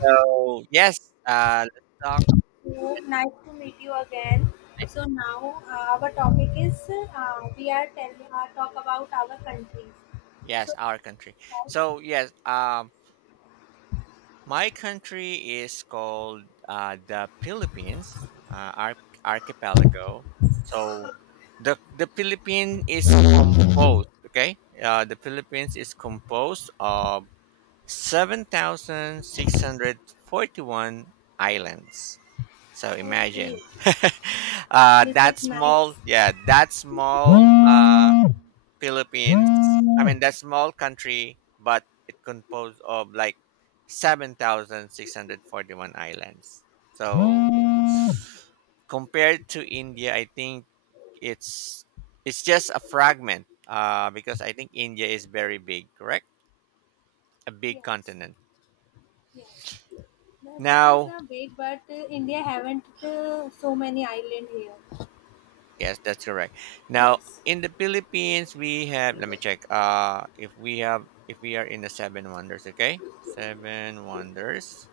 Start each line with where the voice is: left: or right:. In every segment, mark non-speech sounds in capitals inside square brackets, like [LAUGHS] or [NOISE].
right: So yes, let's talk. Yes, our country. So my country is called the Philippines, archipelago. So the Philippines is composed. Okay, the Philippines is composed of 7,641 islands. So imagine [LAUGHS] that small, yeah, that small.
left: Hum,
right: Philippines. I
left: hum,
right: mean, that's small country, but it composed of like 7,641 islands. So
left: hum. Hum.
right: compared to India, I think it's it's just a fragment because I think India is very big, correct? A big continent. Now, yes, that's correct. Now, in the Philippines, we have, let me check if we have, if we are in the seven wonders, okay? Seven wonders.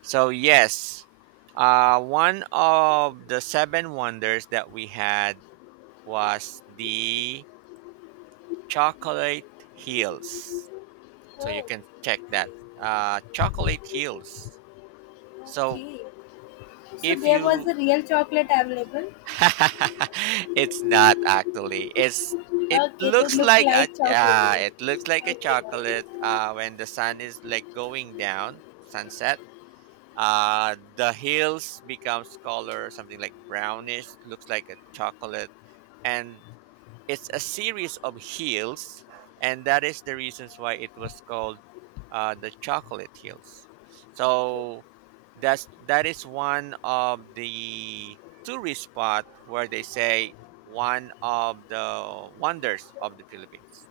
right: So yes, one of the seven wonders that we had was the chocolate hills. So you can check that. Chocolate hills. So if you, [LAUGHS] it's not actually. It's, it looks like a, yeah. It looks like a chocolate. When the sun is like going down, sunset. The hills becomes color something like brownish, looks like a chocolate, and it's a series of hills, and that is the reasons why it was called the chocolate hills. So that is one of the tourist spot where they say one of the wonders of the Philippines.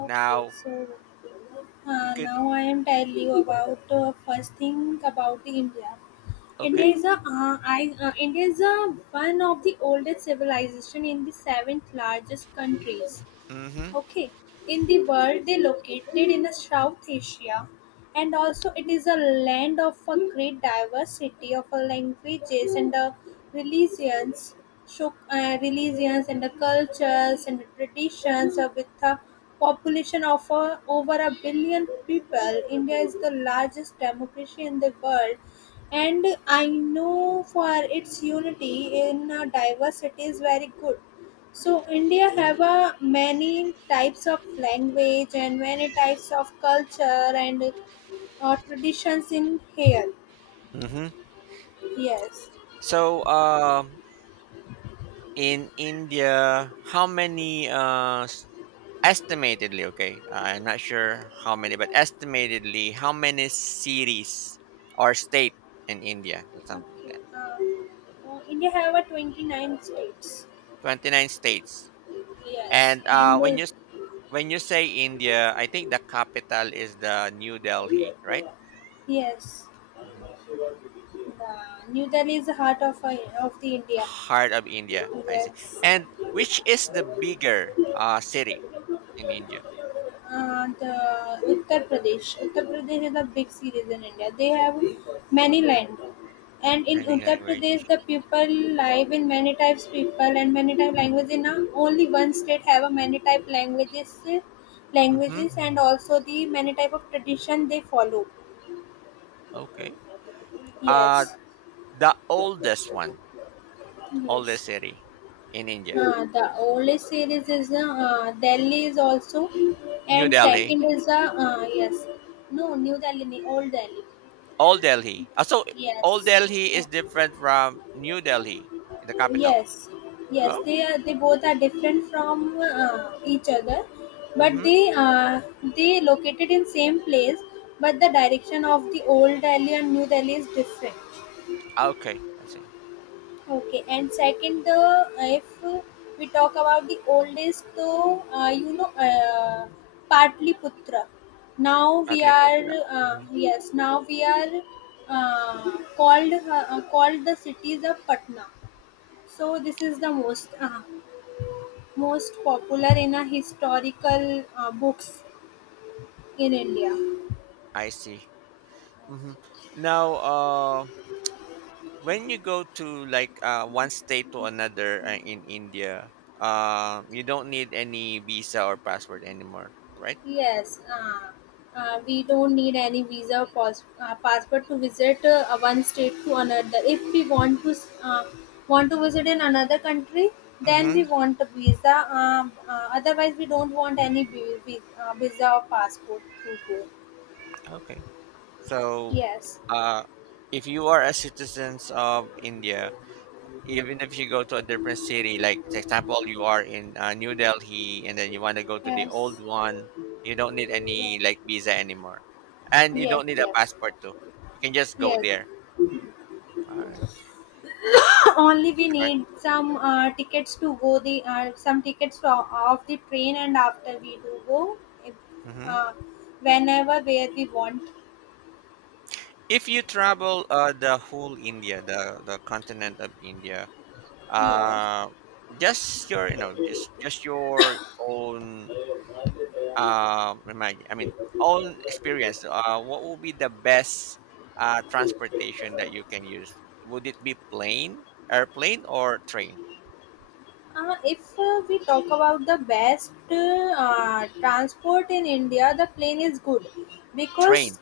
right: Now you could, okay. Mm-hmm. Mhm. Mm-hmm. So in India, how many estimatedly, okay? I'm not sure how many, but estimatedly, how many cities or state in India? Something like that. 29 states. And when you, when you say India, I think the capital is the New Delhi, right? hmm Heart of India, I see. And which is the bigger city in India? Any language? Mm-hmm. Okay. Uh, the oldest one, oldest city in India? New Delhi. Old Delhi. Ah, so Old Delhi is different from New Delhi, the capital. Oh, mm-hmm. Ah, okay. I see. Shortly put that. Hmm I see. Hmm Now, when you go to like one state to another in India, you don't need any visa or passport anymore, right? Mm-hmm. Okay. So, uh, if you are a citizens of India, even if you go to a different city, like for example, you are in New Delhi and then you want to go to the old one, you don't need any like visa anymore, and you don't need a passport too. You can just go there. All right. Mm-hmm. If you travel the whole India, the continent of India, uh, just your you know just your own. Imagine, I mean, own experience. What would be the best transportation that you can use? Would it be plane, airplane, or train? Train,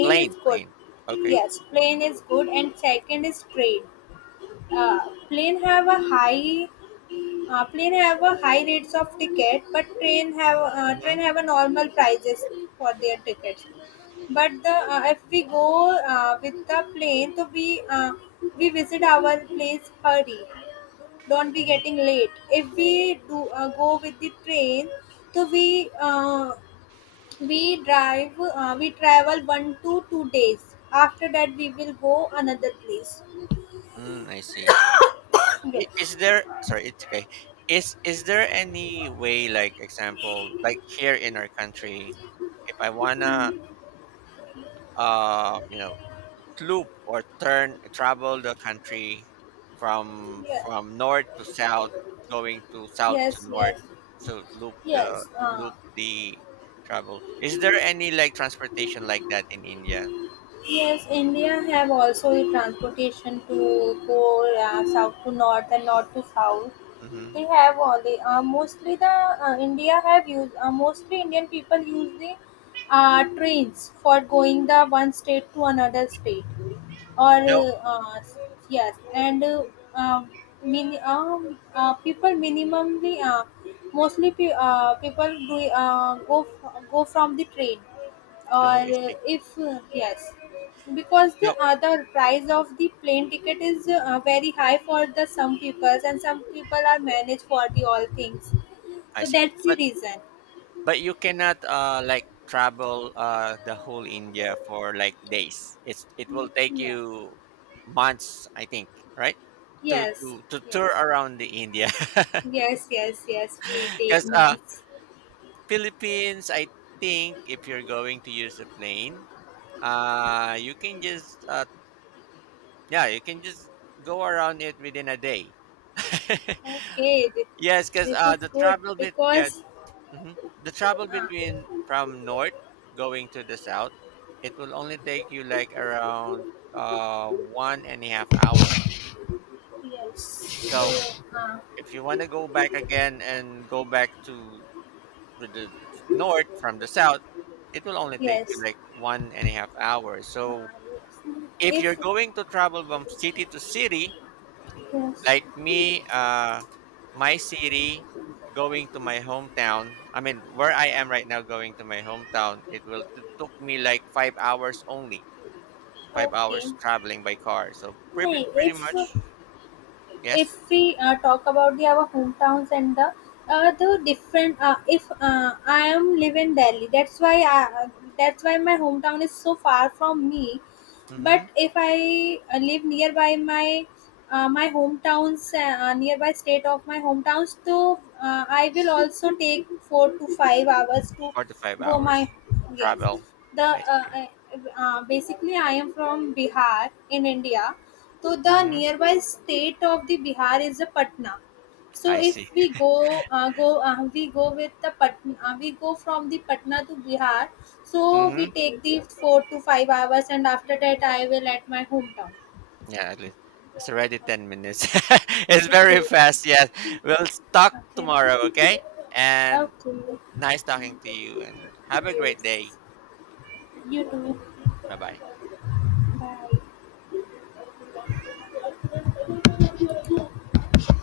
right: plane, plane. Okay. Mm-hmm. hmm Mm, I see. Is there? Sorry, it's okay. Is there any way, like example, like here in our country, if I wanna, uh, you know, loop or turn travel the country from north to south, going to south to north, so loop the, loop the travel, is there any like transportation like that in india? Mm-hmm. No. Oh, I see. No. I see. but but you cannot like travel the whole india for like days. It's, it will take you months, I think, right? To tour around the india. [LAUGHS] Because Philippines, I think if you're going to use a plane, you can just yeah, you can just go around it within a day. [LAUGHS] Yes, because the travel bit, yeah, hmm the travel between from north going to the south, it will only take you like around 1.5 hours. So if you want to go back again and go back to the north from the south, it will only take you like 1.5 hours. So if you're going to travel from city to city, like me, my city going to my hometown, I mean, where I am right now going to my hometown, it will took me like 5 hours only, 5 hours traveling by car. So pretty, pretty much, yes, mm-hmm, 4 to 5 hours travel. I see. Mm-hmm. I see. Mm-hmm. Yeah, at least it's already 10 minutes. [LAUGHS] It's very fast. Yes. We'll talk tomorrow, okay? And nice talking to you and have a great day. Bye bye.